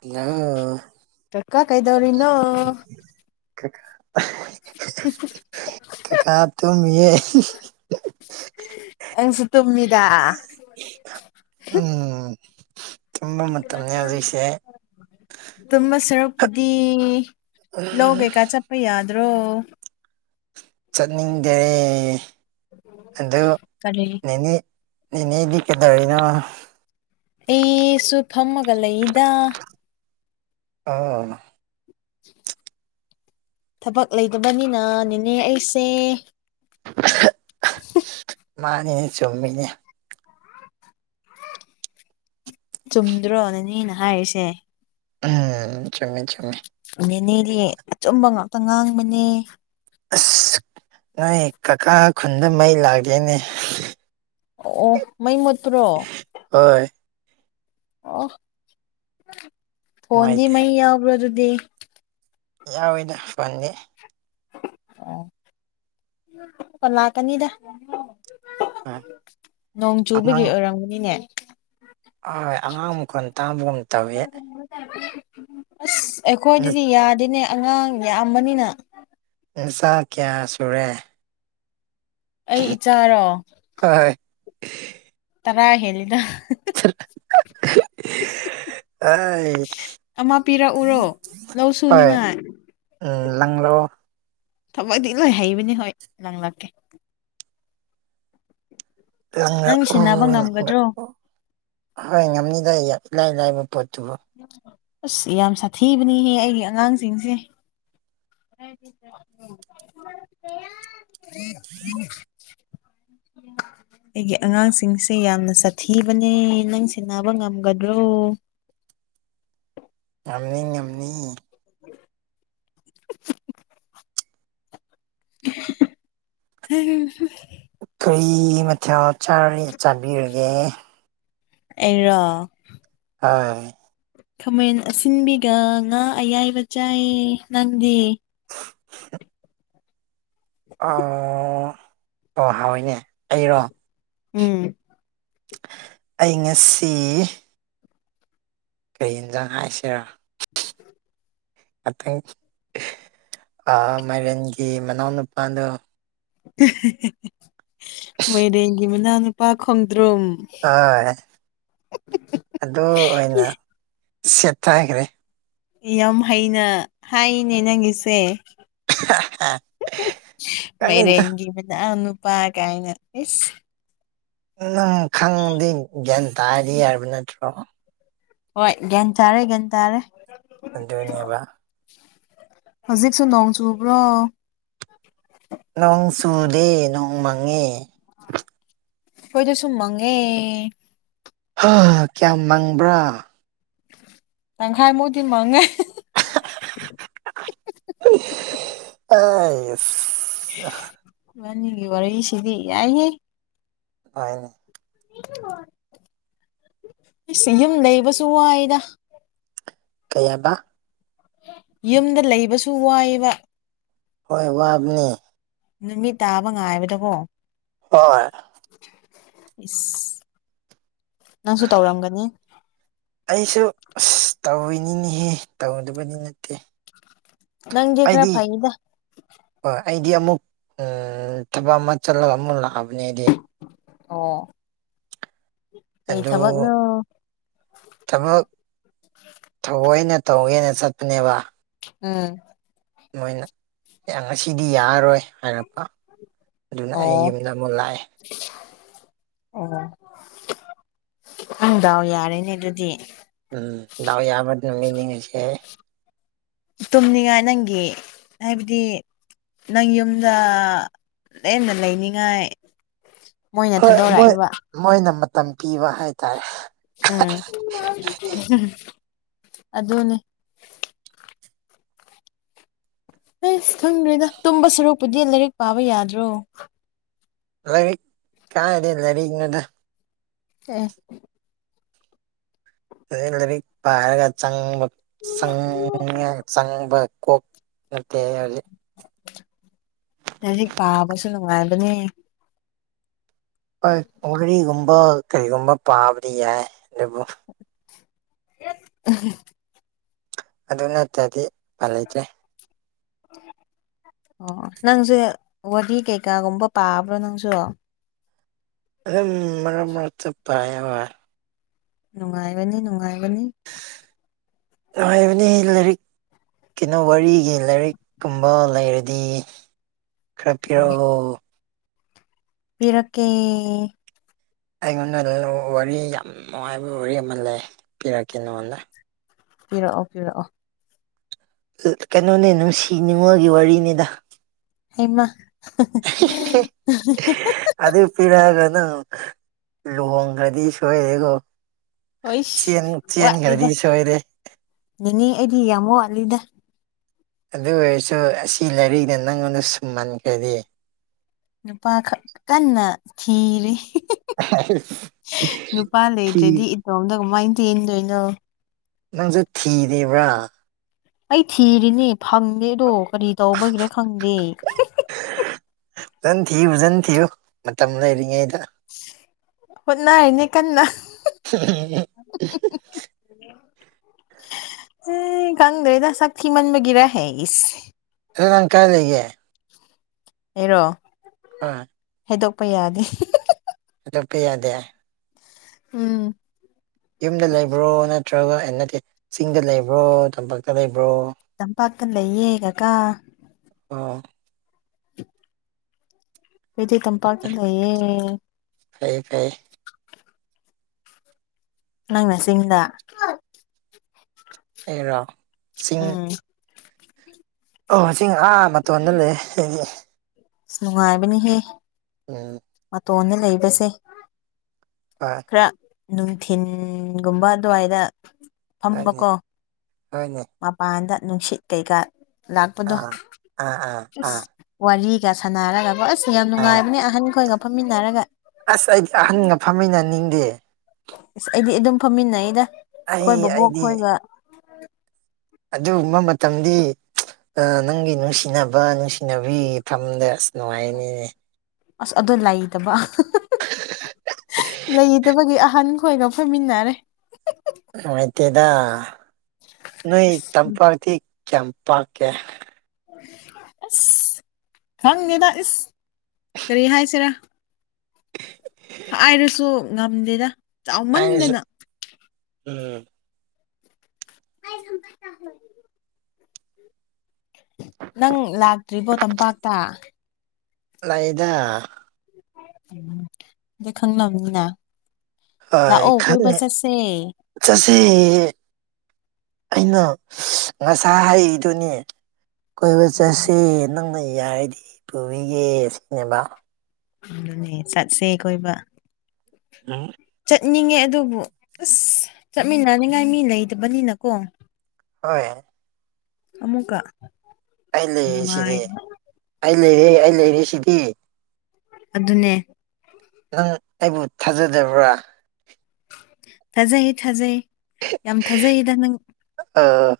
hello ꯆꯀꯥ ꯀꯩꯗꯧꯔꯤꯅ ꯀ ꯎ ꯀꯀꯥꯠꯇ ꯃꯤ ꯇꯨꯝꯃꯤꯗꯥ ꯎꯝ ꯇꯨꯝꯕ ꯃꯇꯝꯅꯦ ꯍꯧꯖꯤꯛꯁꯦ ꯇ ꯁꯔ ꯕꯨꯗꯤ ꯂ ꯎꯝ ꯀꯩꯀꯥ ꯆꯠꯄ ꯌꯥꯗ꯭ꯔꯣ ꯆꯠꯅꯤꯡꯗꯔꯦ ꯑꯗꯨ ꯀꯔꯤ ꯅꯅꯤ ꯏꯅꯦꯗꯤ ꯀꯗꯔꯅ ꯑꯩꯁꯨ ꯐꯝꯃꯒ ꯂꯩꯗ ꯑꯥ [inaudible] ꯊꯕꯛ ꯂꯩꯇꯕꯅꯤꯅ ꯅꯅꯦ ꯑꯩꯁꯦ [unintelligible] ꯃꯥꯅꯤꯅꯦ ꯆꯨꯝꯃꯤꯅꯦ ꯆꯨꯝꯗ꯭ꯔꯣꯅꯅꯦꯅ ꯍꯥꯏꯔꯤꯁꯦ ꯎꯝ ꯆꯃꯦ ꯆꯃꯦ ꯅꯦꯦꯅꯦꯅꯦ ꯑ ꯆꯨꯝꯕ ꯉꯥꯛꯇ ꯉꯥꯡꯕꯅꯦ ꯑꯁ ꯅꯣꯏ ꯀꯀꯥ ꯈꯨꯟꯗ ꯃꯩ ꯂꯥꯛꯒꯦꯅꯦ ꯑꯣ ꯃ ꯃ ꯍ ꯑꯣ ꯐꯣꯟꯗꯤ ꯅꯨꯡꯉꯥꯏꯇꯦ ꯃ ꯌꯥꯎꯕ꯭ꯔ ꯑꯗꯨꯗꯤ ꯌꯥꯎꯋꯤꯗ ꯐꯅꯤ ꯑꯣ ꯀꯂꯥ ꯀꯅꯤꯗ ꯍꯣꯏ ꯅꯣꯡ ꯆꯨꯕꯒꯤ ꯑꯉꯥꯡ ꯑꯣꯏꯔꯝꯒꯅꯤꯅꯦ ꯍꯣꯏ ꯑꯉ ꯑꯃꯈ ꯇꯥꯕ ꯑꯁ ꯑꯩꯈꯣꯏꯗꯗꯤ ꯌꯥꯗꯦꯅꯦ ꯑꯉꯥꯡ ꯌꯥꯝꯕꯅꯤꯅ ꯁꯥ ꯀꯌꯥ ꯁꯨꯔꯦ ꯑꯩ ꯏꯆꯥꯔꯣ [unintelligible] ꯇꯔꯥ ꯍꯗ [unintelligible] ꯍꯣꯏ ꯑꯃ ꯄꯤꯔꯛꯎꯔꯣ ꯂꯧ ꯁꯨꯅꯤꯉꯥꯏ ꯎ ꯂꯪꯂꯣ ꯊꯕꯛꯗꯤ ꯂꯣꯏ ꯍꯩꯕꯅꯤ ꯍꯣꯏ ꯅꯪꯂꯪꯂꯛꯀꯦ ꯅꯪ ꯂꯪꯂꯛꯎ ꯁꯤꯟꯅꯕ ꯉꯝꯒꯗ꯭ꯔꯣ ꯂꯪꯂꯛꯎ ꯍꯣꯏ ꯉꯝꯅꯤꯗ ꯏꯂꯥꯏ ꯂꯥꯏꯕ ꯄꯣꯠ ꯑꯁ ꯌꯥꯝ ꯁꯥꯊꯤꯕꯅꯤꯍꯦ ꯑꯩꯒꯤ ꯑꯉꯥꯡꯁꯤꯡꯁꯦ ꯎꯝ ꯎꯝ ꯎ ꯑꯩꯒꯤ ꯑꯉꯥꯡꯁꯤꯡꯁꯦ ꯌꯥꯝꯅ ꯁꯥꯊꯤꯕꯅꯦ ꯅꯪ ꯁꯤꯦꯟꯅꯕ ꯉꯝꯒꯗ꯭ꯔꯣ [unintelligible] ꯌꯥꯝꯅꯤ ꯌꯥꯝꯅꯤ ꯍ ꯀꯔꯤ ꯃꯊꯦꯜ ꯆꯥꯕꯤꯔꯒꯦ ꯑꯦꯔ ꯍ ꯈꯥꯃꯦꯟ ꯑꯁꯤꯟꯕꯤꯒ ꯉꯥ ꯑꯌꯥꯏꯕ ꯆꯥꯏ ꯅꯪꯗꯤ [inaudible] ꯑꯣ ꯑꯣ ꯍꯏꯅꯦ ꯑꯩꯔꯣ ꯎꯝ ꯑꯩ ꯉꯁꯤ ꯀꯩ ꯌꯦꯟꯖꯥꯡ ꯍꯥꯏꯁꯤꯔ ꯉꯇꯪ ꯃꯥꯏꯔꯦꯟꯒꯤ ꯃꯅꯥꯎ ꯅꯨꯨꯄꯥꯗꯣ ꯃꯣꯏꯔꯦꯡꯒꯤ ꯃꯅꯥꯎ ꯅꯨꯄꯥ ꯈꯪ ꯍꯣꯏ ꯑꯗꯨ ꯑꯣꯏꯅ ꯁꯦꯠ ꯇꯥꯏꯈ ꯔꯦ ꯌꯥꯝ ꯍꯩꯅ ꯍꯥꯏꯅꯦ ꯅꯪꯒꯤꯁꯦ ꯃ ꯈꯪꯗꯦꯗ ꯔꯒꯤ ꯃꯗꯥ ꯄꯥ ꯀꯥꯏꯅꯁ ꯑꯗꯨꯝ ꯈꯪꯗꯤ ꯒ꯭ꯌꯥꯟ ꯇꯥꯔꯤ ꯍꯥꯏꯕ ꯅꯠꯇ꯭ꯔꯣ ꯍꯣꯏ ꯟ ꯆꯥꯔꯦ ꯒꯟ ꯆꯥꯔꯦ ꯇꯖꯒꯅꯤꯕ ꯍꯧꯖꯤꯛꯁꯨ ꯅꯍꯎ ꯆꯣ ꯣ ꯅꯣꯡ ꯆꯨꯗꯦ ꯅꯣꯡ ꯃꯪꯉꯦ ꯍꯣꯏꯗ ꯁꯨꯝ ꯃꯒꯦ ꯀꯌꯥꯝ ꯃꯪꯕ꯭ꯔꯥ ꯇꯪꯈꯥꯏ ꯃꯣꯏꯗꯤꯤꯟ ꯃꯥꯉꯦ ꯑ ꯑ ꯃꯅꯤꯒꯤ ꯋꯥꯔꯤꯁꯤꯗꯤ ꯌꯥꯏꯌꯦꯦ ꯇꯅꯦ [inaudible] ꯑꯩꯁ ꯌꯨꯝ ꯂꯩꯕꯁꯨ ꯋꯥꯏꯗ ꯀꯩ ꯍꯥꯏꯕ ꯌꯨꯝꯗ ꯂꯩꯕꯁꯨ ꯋꯥꯏꯑꯕ ꯍꯣꯏ ꯋꯥꯕꯅꯦ ꯅꯨꯃꯤꯠ ꯇꯥꯕ ꯉꯥꯏꯕꯗꯀꯣ ꯍꯣꯏ ꯏꯁ ꯅꯪꯁꯨ ꯇꯧꯔꯝꯒꯅꯤ ꯑꯩꯁꯨ ꯑꯁ ꯇꯧꯤꯅꯤꯅꯤꯍꯦ ꯇꯧꯗꯕꯗꯤ ꯅꯠꯇꯦ ꯅꯪ ꯌꯦꯦꯈ꯭ꯔ ꯑꯩꯗꯤ ꯐꯩꯗ ꯍꯣꯏ ꯑꯩꯗꯤ ꯑꯃꯨꯛ ꯊꯕꯛ ꯑꯃ ꯆꯠꯂꯒ ꯑꯃꯨꯛ ꯂꯥꯛꯑꯕꯅꯦ ꯑꯩꯗꯤ ꯑꯣ ꯀꯩ ꯑꯗꯨ ꯊꯕꯛꯅꯣ ꯊꯕꯛ ꯊꯑꯣꯏꯅ ꯇꯧꯒꯦꯅ ꯆꯠꯄꯅꯦꯕ ꯎꯝ ꯃꯣꯏꯅ ꯉꯁꯤꯗꯤ ꯌꯥꯔꯔꯣꯏ ꯍꯥꯏꯔꯛꯄ ꯑꯗꯨꯅ ꯑꯩ ꯌꯨꯝꯗ ꯑꯃꯨꯛ ꯂꯥꯛꯑꯦ ꯑꯣꯅꯨꯡꯗꯥꯎ ꯌꯥꯔꯦꯅꯦ ꯑꯗꯨꯗꯤ ꯎꯝ ꯎ ꯌꯥꯕꯠ ꯅ ꯃꯤꯅꯤꯁ ꯇꯨꯝꯅꯤꯡꯉꯥꯏ ꯅꯪꯒꯤ ꯍꯥꯏꯕꯗꯤ ꯅꯪ ꯌꯨꯝꯗ ꯂꯦꯝꯅ ꯂꯩꯅꯤꯡꯉꯥꯏ ꯃꯣꯏꯅ ꯍꯣꯏ ꯃꯣꯏ ꯊꯥꯗꯣꯔꯛꯏꯕ ꯃꯣꯏꯅ ꯃꯇꯝ ꯄꯤꯕ ꯍꯥꯏꯇꯥꯔꯦ ꯑꯝ ꯑꯗꯨꯅꯦ ꯍꯁ ꯈꯪꯗ꯭ꯔꯔꯤꯗ ꯇꯨꯝꯕ ꯁꯔꯨꯛꯄꯨꯗꯤ ꯂꯥꯏꯔꯤꯛ ꯄꯥꯕ ꯌꯥꯗ꯭ꯔꯣ ꯂꯔꯤ ꯀꯗꯤ ꯂꯩꯔꯤꯅꯗ ꯑ ꯑ ꯂꯥꯏꯔꯤꯛ ꯄꯥꯏꯔꯒ ꯆꯕ ꯆ ꯆꯪꯕ ꯀꯣꯛ ꯑꯠꯇ ꯍꯧꯖꯤꯛ ꯄꯥꯕꯁꯨ ꯅꯨꯡꯉꯥꯏꯕꯅꯦ ꯍꯣꯏ ꯃꯣꯔꯤꯒꯨꯝꯕ ꯀꯔꯤꯒꯨꯝꯕ ꯄꯥꯕꯗꯤ ꯌꯥꯏ ꯑꯗꯨꯕꯨ ꯎꯝ ꯑꯗꯨ ꯅꯠꯇ꯭ꯔꯗꯤ ꯄ ꯂꯩꯇ꯭ꯔꯦ ꯑ ꯑꯣ ꯅꯪꯁꯦ ꯋꯥꯔꯤ ꯀꯩꯀꯥꯒꯨꯝꯕ ꯄꯥꯕ꯭ꯔꯣ ꯅꯪꯁꯨ ꯑ ꯃꯔ ꯃꯔ ꯆ ꯄꯕ ꯅꯨꯡꯉꯥꯏꯕꯅꯤ ꯅꯨꯡꯉꯥꯏ ꯏꯕ ꯂꯩꯔꯤꯛ ꯀꯩꯅꯣ ꯋꯥꯔꯤꯒꯤ ꯂꯥꯏꯔꯤꯛꯀꯨꯝꯕ ꯂꯩꯔꯗꯤ ꯈ ꯑꯣ ꯄꯤꯔꯛꯀꯦ ꯑꯩꯉꯣꯟꯗ ꯋꯥꯔꯤ ꯌꯥꯝ ꯅꯨꯡꯉꯥꯏꯕ ꯋꯥꯔꯤ ꯑꯃ ꯂꯩ ꯄꯤꯔꯛꯀꯦ ꯅꯉꯣꯟꯗ ꯄꯤꯔꯛꯑꯣ ꯄꯤꯔꯛꯑꯣ ꯀꯩꯅꯣꯅꯦ ꯅꯨꯡꯁꯤꯅꯤꯡꯉꯒꯤ ꯋꯥꯔꯤꯅꯤꯗ ꯍꯃ ꯑꯗ ꯄꯤ ꯍꯥꯏꯒ ꯑ ꯂꯍꯣꯡꯒꯥꯗꯤ ꯁꯣꯏꯂꯩꯒꯣ ꯍꯣꯏ ꯋꯥꯠꯂꯤꯗ ꯁꯣꯏꯔꯦ ꯅꯅꯤ ꯑꯩꯗꯤ ꯌꯥꯝ ꯋꯥꯠꯂꯤꯗ ꯑꯗꯨ ꯑꯣꯏꯔꯁꯨ ꯑꯁꯤ ꯂꯥꯏꯔꯤꯛꯗ ꯅꯪꯉꯣꯟꯗ ꯁꯨꯝꯃꯟꯈ꯭ꯔꯗꯤ ꯅꯨꯄꯥꯈꯛ ꯀꯟꯅ ꯊꯤꯔꯤ ꯅꯨꯄꯥ ꯊꯤ ꯂꯩꯇ꯭ꯔꯗꯤ ꯏꯇꯣꯝꯗ ꯀꯃꯥꯏꯅ ꯇꯦꯟꯗꯣꯏꯅꯣ ꯃꯁꯦ ꯊꯤꯗꯦꯕ꯭ꯔꯥ ꯑꯩ ꯊꯤꯔꯤꯅꯦ ꯐꯪꯗꯦꯗꯣ ꯀꯔꯤ ꯇꯧꯕꯒꯤꯔꯦ ꯈꯪꯗꯦ ꯐꯟ ꯊꯤ ꯖꯟ ꯊꯨ ꯃꯔꯤꯉꯦ ꯍꯅꯥꯅꯦ ꯀꯟꯅ ꯑ ꯎ ꯀꯪꯗꯦꯗ ꯁꯛꯀꯤ ꯃꯟ ꯃꯒꯔ ꯍꯥꯏ ꯏ ꯪ ꯀꯥꯏ ꯂꯩꯒꯦ ꯑꯦꯔꯣ ꯑ ꯍꯥꯏꯩꯗꯣꯛꯄ ꯌꯥꯗꯦ ꯔꯄ ꯌꯥꯗꯦ ꯎꯝ ꯌꯨꯝꯗ ꯂꯩꯕ꯭ꯔꯣ ꯅꯠꯇ꯭ꯔꯒ ꯅꯠꯇꯦ ꯆꯤꯡꯗ ꯂꯩꯕ꯭ꯔꯣ ꯇꯝꯄꯥꯛꯇ ꯂꯩꯕ ꯆꯝꯄꯥꯛꯇꯅ ꯏꯦꯒ ꯀ ꯑꯥ ꯄꯗꯤ ꯆꯝꯄꯥꯛꯀꯤ ꯂꯩꯌꯦ ꯐꯩꯌꯦ ꯐꯩꯌꯦ ꯅꯪꯅ ꯆꯤꯡꯗ ꯑꯩꯔꯣ ꯆꯤꯡ ꯎꯝ ꯑꯣ ꯆꯤꯡ ꯑꯥ ꯃꯇꯣꯟꯗ ꯂꯩ ꯅꯨꯡꯉꯥꯏꯕꯅꯤꯍ ꯎꯝ ꯇꯣꯟꯅ ꯂꯩꯕꯁꯦ ꯍꯣꯏ ꯅꯨꯡꯊꯤꯤꯟꯒꯨꯝꯕ ꯑꯗꯨꯋꯥꯏꯗ ꯍꯣꯏꯅꯦ ꯐꯝꯕꯀꯣ ꯍꯣꯏꯅꯦ ꯃꯄꯥꯟꯗ ꯅꯨꯡꯁꯤꯠ ꯀꯩꯀꯥ ꯂꯥꯛꯄꯗꯣ ꯑꯥ ꯑꯥ ꯑꯥ ꯑꯁ ꯑꯥ ꯋꯥꯔꯤ ꯀꯌꯥ ꯁꯥꯟꯅꯔꯒ ꯣ ꯑꯁ ꯌꯥꯝ ꯑꯥ ꯅꯨꯡꯉꯥꯏꯕꯅꯦ ꯑꯍꯟꯈꯣꯏꯒ ꯐꯝꯃꯤꯟꯅꯔꯒ ꯑꯁ ꯑꯩꯗꯤ ꯑꯍꯟꯒ ꯐꯝꯃꯤꯟꯅꯅꯤꯡꯗꯦ ꯑꯁ ꯑꯩꯗꯤ ꯑꯗꯨꯝ ꯐꯝꯃꯤꯟꯅꯩꯗ ꯑꯩ ꯑꯩꯈꯣꯏ ꯕꯕꯣꯛ ꯑꯩꯗꯤ ꯈꯣꯏꯕ ꯑꯗꯨꯒꯨꯝꯕ ꯃꯇꯝꯗꯤ ꯅꯪꯒꯤ ꯅꯨꯡꯁꯤꯅꯕ ꯅꯨꯡꯁꯤ ꯍꯩꯅꯕꯤꯒꯤ ꯐꯝꯗ ꯑꯁ ꯅꯨꯡꯉꯥꯏꯅꯤꯅꯦ ꯑꯁ ꯑꯗꯨ ꯂꯩꯇꯕ ꯂꯩꯇꯕꯒꯤ ꯑꯍꯟ ꯑꯩꯈꯣꯏꯒ ꯐꯣꯏꯃꯤꯟꯅꯔꯦ ꯃꯣꯏꯠꯇꯗ ꯅꯣꯏ ꯆꯝꯄꯥꯛꯄꯥꯛꯇ ꯆꯝꯄꯀꯦ ꯑꯁ ꯈꯪꯉꯦꯗ ꯏꯁꯁ ꯀꯔꯤ ꯍꯥꯏꯁꯤꯔꯥ ꯍꯥꯏ ꯍꯥꯏꯔꯁꯨ ꯉꯝꯗꯦꯅ ꯑꯩꯅꯁꯨ ꯆꯥꯎꯃꯟꯗꯅ ꯎꯝ ꯅ ꯀꯌꯥ ꯍꯥꯏ ꯅꯪ ꯂꯥꯛꯇ꯭ꯔꯤꯕꯣ ꯇꯝꯄꯥꯛꯇ ꯂꯩꯗ ꯎꯝ ꯑꯗꯩ ꯈꯪꯕꯅꯤꯅ ꯍꯣꯏ ꯂꯥꯛꯑꯣ ꯀꯣꯏꯕ ꯆ ꯆꯁꯦ ꯁ ꯑꯩꯅ ꯉꯁꯥ ꯍꯥꯏꯔꯤꯗꯨꯅꯤ ꯀꯣꯏꯕ ꯎꯝ ꯆꯠꯁꯤ ꯅꯪꯅ ꯌꯥꯔꯗꯤ ꯄꯨꯕꯤꯒꯦ ꯁꯤꯅꯦꯕ ꯑꯗꯨꯅꯦ ꯆꯠꯁꯦ ꯀꯣꯏꯕ ꯎꯝ ꯆꯠꯅꯤꯡꯉꯦ ꯑꯗꯨꯕꯨ ꯑꯁ ꯆꯠꯃꯤꯟꯅꯅꯤꯉꯥꯏ ꯃꯤ ꯂꯩꯇꯕꯅꯤꯅꯀꯣ ꯍꯣꯏ ꯑꯃꯨꯛꯀ ꯑꯩ ꯂꯩꯔꯦ ꯅꯨꯡꯉꯥꯏ ꯁꯤꯗꯤ ꯑꯩ ꯂꯩꯔꯦ ꯑꯩ ꯂꯩꯔꯦ ꯁꯤꯗꯤ ꯑꯗꯨꯅꯦ ꯅꯪ ꯑꯩꯕꯨ ꯊꯥꯖꯗꯕ꯭ꯔꯥ ꯊꯥꯖꯩ ꯊꯥꯖꯩ ꯌꯥꯝ ꯊꯥꯖꯩꯌꯦꯗ ꯅꯪ ꯑꯥ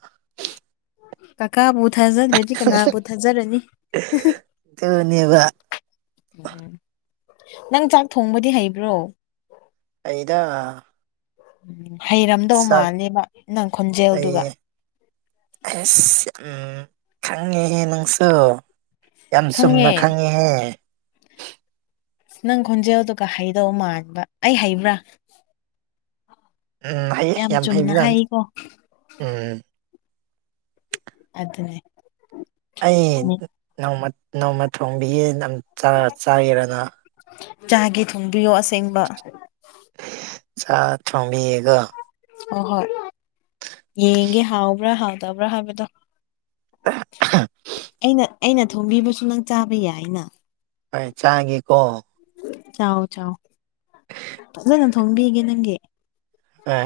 ꯀꯀꯥꯕꯨ ꯊꯥꯖꯗ꯭ꯔꯗꯤ ꯀꯅꯥꯕꯨ ꯊꯥꯖꯔꯅꯤ ꯑꯗꯨꯅꯦꯕ ꯎꯝ ꯎ ꯅꯪ ꯆꯥꯛ ꯊꯣꯡꯕꯗꯤ ꯍꯩꯕ꯭ꯔꯣ ꯑꯩꯗ ꯎꯝ ꯍꯩꯔꯝꯗꯧ ꯃꯥꯜꯅꯦꯕ ꯅꯪ ꯈꯣꯟꯖꯦꯜꯗꯨꯒ ꯑꯩ ꯈꯪꯉꯤꯍꯦ ꯅꯪꯁꯨ ꯌꯥꯝ ꯆꯨꯝꯅ ꯈꯪꯉꯦ ꯈꯪꯉꯤꯍꯦ ꯅꯪ ꯈꯣꯟꯖꯦꯜꯗꯨꯒ ꯍꯩꯗꯧ ꯃꯥꯟꯕ ꯑꯩ ꯍꯩꯕ꯭ꯔꯥ ꯎꯝ ꯍꯩꯌꯦ ꯌꯥꯝ ꯆꯨꯝꯅ ꯍꯩꯕꯖꯥꯅꯤ ꯍꯥꯏꯀꯣ ꯎꯝ ꯑꯗꯨꯗꯅꯦ ꯑꯩ ꯅꯣꯡꯃ ꯊꯣꯡꯕꯤꯒꯤ ꯆꯥꯒꯔꯅ ꯆꯥꯒꯤ ꯊꯣꯡꯕꯤꯌꯣ ꯑꯁꯦꯡꯕ ꯆ ꯊꯃꯤꯒ ꯍ ꯍꯣꯏ ꯌꯦꯡꯒꯦ ꯍꯥꯎꯕ꯭ꯔꯥ ꯍꯥꯎꯗꯕ꯭ꯔꯥ ꯍꯥꯏꯕꯗꯣ ꯑꯩꯅ ꯑꯩꯅ ꯊꯣꯝꯕꯤꯕꯁꯨ ꯅꯪ ꯆꯥꯕ ꯌꯥꯏ ꯑꯅ ꯍꯣꯏ ꯆꯥꯒꯦ ꯀꯣ ꯆꯥꯎ ꯆꯥꯎ ꯐꯖꯅ ꯊꯣꯡꯕꯤꯒꯦ ꯅꯪꯒꯤ ꯍꯣꯏ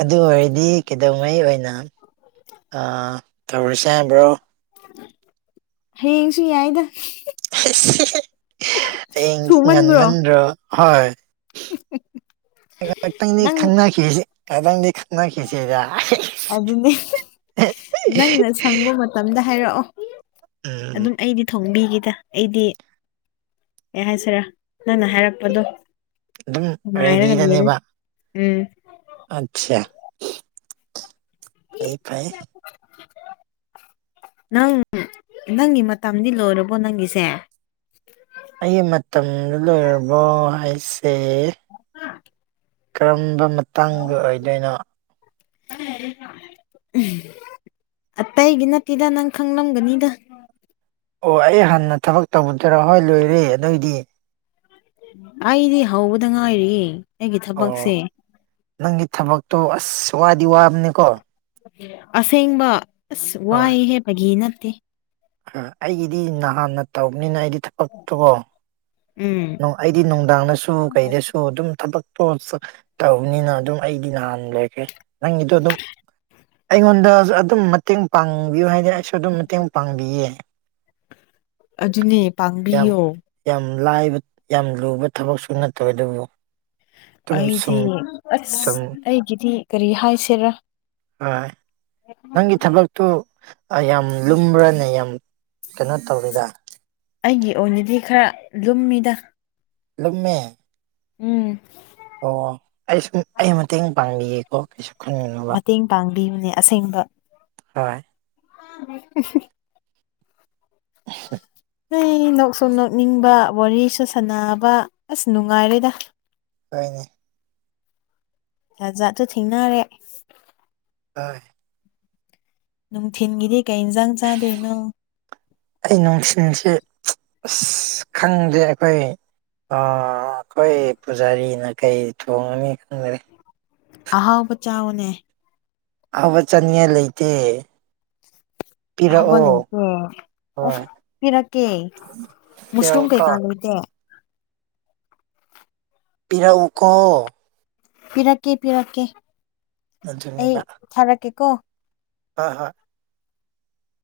ꯑꯗꯨ ꯑꯣꯏꯔꯗꯤ ꯀꯩꯗꯧꯉꯩ ꯑꯣꯏꯅ ꯇꯥꯔꯁ ꯍ꯭ꯔꯣ ꯍꯌꯦꯡꯁꯨ ꯌꯥꯏꯗ ꯑꯩ ꯊꯨꯃꯟꯕ꯭ꯔꯣ ꯉꯟꯃꯟꯗ꯭ꯔ ꯍ ꯈꯇꯪꯗꯤ ꯅꯪ ꯈꯪꯅꯈꯤꯁꯤ ꯈꯇꯪ ꯑꯗꯨꯅꯦ ꯅꯪꯅ ꯁꯪꯕ ꯃꯇꯝꯗ ꯍꯥꯏꯔꯛꯑꯣ ꯎꯝ ꯑꯗꯨꯝ ꯑꯩꯗꯤ ꯊꯣꯡꯕꯤꯒꯦ ꯗ ꯑꯩꯗꯤ ꯑꯩ ꯍꯥꯏꯖꯔꯦ ꯅꯪꯅ ꯍꯥꯏꯔꯛꯄꯗꯣ ꯑꯗꯨꯝ ꯉꯥꯏꯔꯒ ꯂꯩꯔꯦ ꯔꯦꯗꯤꯗꯅꯦꯕ ꯎꯝ ꯑꯆꯥ ꯐꯌꯦ ꯐꯌꯦ [inaudible] ꯅꯪ ꯅꯪꯒꯤ ꯃꯇꯝꯗꯤ ꯂꯣꯏꯔꯕꯣ ꯅꯪꯒꯤꯁꯦ ꯑꯩꯒꯤ ꯃꯇꯝꯗ ꯂꯣꯏꯔꯕꯣ ꯍꯥꯏꯁꯦ ꯀꯔꯝꯕ ꯃꯇꯥꯡꯗ ꯑꯣꯏꯗꯣꯏꯅꯣ ꯎꯝ ꯑꯇꯩꯒꯤ ꯅꯠꯇꯦꯗ ꯅꯪ ꯈꯪꯂꯝꯒꯅꯤꯗ ꯑꯣ ꯑꯩ ꯍꯥꯟꯅ ꯊꯕꯛ ꯇꯧꯕꯗꯔꯥ ꯍꯣꯏ ꯂꯣꯏꯔꯦ ꯑꯗꯨꯏꯗꯤ ꯑꯩꯗꯤ ꯍꯧꯕꯗ ꯉꯥꯏꯔꯤ ꯑꯣ ꯅꯪꯒꯤ ꯊꯕꯛꯇꯣ ꯑꯁ ꯋꯥꯗꯤ ꯋꯥꯕꯅꯤꯀꯣ ꯑꯁꯦꯡꯕ ꯑꯁ ꯋꯥꯏ ꯍꯦꯄꯒꯤ ꯅꯠꯇꯦ ꯑ ꯑꯩꯒꯤꯗꯤ ꯅꯍꯥꯟꯅ ꯇꯧꯕꯅꯤꯅ ꯑꯩꯗꯤ ꯊꯕꯛꯇꯨꯀꯣ ꯎꯝ ꯑꯩꯗꯤ ꯅꯨꯡꯗꯥꯡꯗꯁꯨ ꯀꯩꯗꯁꯨ ꯑꯗꯨꯝ ꯊꯕꯛ ꯏꯁꯄꯣꯔꯠꯁ ꯇꯧꯕꯅꯤꯅ ꯑꯗꯨꯝ ꯑꯩꯗꯤ ꯅꯍꯥꯟ ꯂꯩꯈ꯭ꯔꯦ ꯅꯪꯒꯤꯗꯣ ꯑꯗꯨꯝ ꯑꯩꯉꯣꯟꯗꯁꯨ ꯑꯗꯨꯝ ꯃꯇꯦꯡ ꯄꯥꯡꯕꯤꯌꯨ ꯍꯥꯏꯗꯤ ꯑꯩꯁꯨ ꯑꯗꯨꯝ ꯃꯇꯦꯡ ꯄꯥꯡꯕꯤꯌꯦ ꯑꯗꯨꯅꯦ ꯌꯥꯝ ꯄꯥꯡꯕꯤꯌꯣ ꯌꯥꯝ ꯂꯥꯏꯕ ꯌꯥꯝ ꯂꯨꯕ ꯊꯕꯛꯁꯨ ꯅꯠꯇꯧꯋꯦ ꯑꯗꯨꯕꯨ ꯑꯗꯨꯝ ꯁꯨꯝ ꯑꯩꯗꯤ ꯁꯨꯝ ꯑꯁ ꯑꯩꯒꯤꯗꯤ ꯀꯔꯤ ꯍꯥꯏꯁꯤꯔꯥ ꯍ ꯅꯪ ꯏ ꯆꯂꯠꯇꯨ ꯌꯥꯝ ꯂꯨꯝꯕ꯭ꯔꯅꯦ ꯌꯥꯝ ꯀꯩꯅꯣ ꯇꯧꯔꯤꯗ ꯑꯩꯒꯤ ꯑꯣꯏꯅꯗꯤ ꯈꯔ ꯂꯨꯝꯃꯤꯗ ꯂꯨꯝꯃꯦ ꯎꯝ ꯑꯣ ꯑꯩꯁꯨꯨꯝ ꯑꯩ ꯃꯇꯦꯡ ꯄꯥꯡꯕꯤꯌꯦꯀꯣ ꯃꯇꯦꯡ ꯄꯥꯡꯕꯤꯕꯅꯦ ꯑꯁꯦꯡꯕ ꯍꯣꯏ [inaudible] [inaudible] ꯅꯣꯏ ꯅꯣꯛꯁꯨꯨꯝ ꯅꯣꯛꯅꯤꯡꯕ ꯋꯥꯔꯤꯁꯨ ꯁꯥꯟꯅꯕ ꯑꯁ ꯅꯨꯡꯉꯥꯏꯔꯦꯗ ꯍꯅꯦ ꯖꯥꯠꯠꯇꯣ ꯊꯦꯡꯅꯔꯦ ꯍ ꯅꯨꯡꯊꯤꯟꯒꯤꯗꯤ ꯀꯩ ꯏꯟꯁꯥꯡ ꯆꯥꯗꯣꯏꯅꯣ ꯑꯩ ꯅꯨꯡꯁꯤꯁꯦ ꯑ ꯈꯪꯗꯦ ꯑꯩꯈꯣꯏ ꯑꯩꯈꯣꯏ ꯄꯨꯖꯥꯔꯤꯅ ꯀꯩ ꯊꯣꯡꯉꯅꯤ ꯈꯪꯖꯦ ꯑꯍꯥꯎꯕ ꯆꯥꯎꯅꯦ ꯑꯕ ꯆꯟꯉ ꯂꯩꯇꯦ ꯍꯕ ꯄꯤꯔꯛꯑꯣ ꯂꯩꯦꯇ ꯑꯣ ꯍꯣꯏ ꯐꯤꯔꯀꯦ ꯃꯁꯔꯨꯝ ꯄꯤꯔꯛꯎꯀꯣ ꯀꯩꯀꯥ ꯂꯩꯇꯦ ꯄꯔ ꯎꯀꯣ ꯄꯤꯔꯛꯀꯦ ꯄꯤꯔꯛꯀꯦ ꯑꯩ ꯊꯥꯔꯛꯀꯦ ꯀꯣ ꯑ ꯍ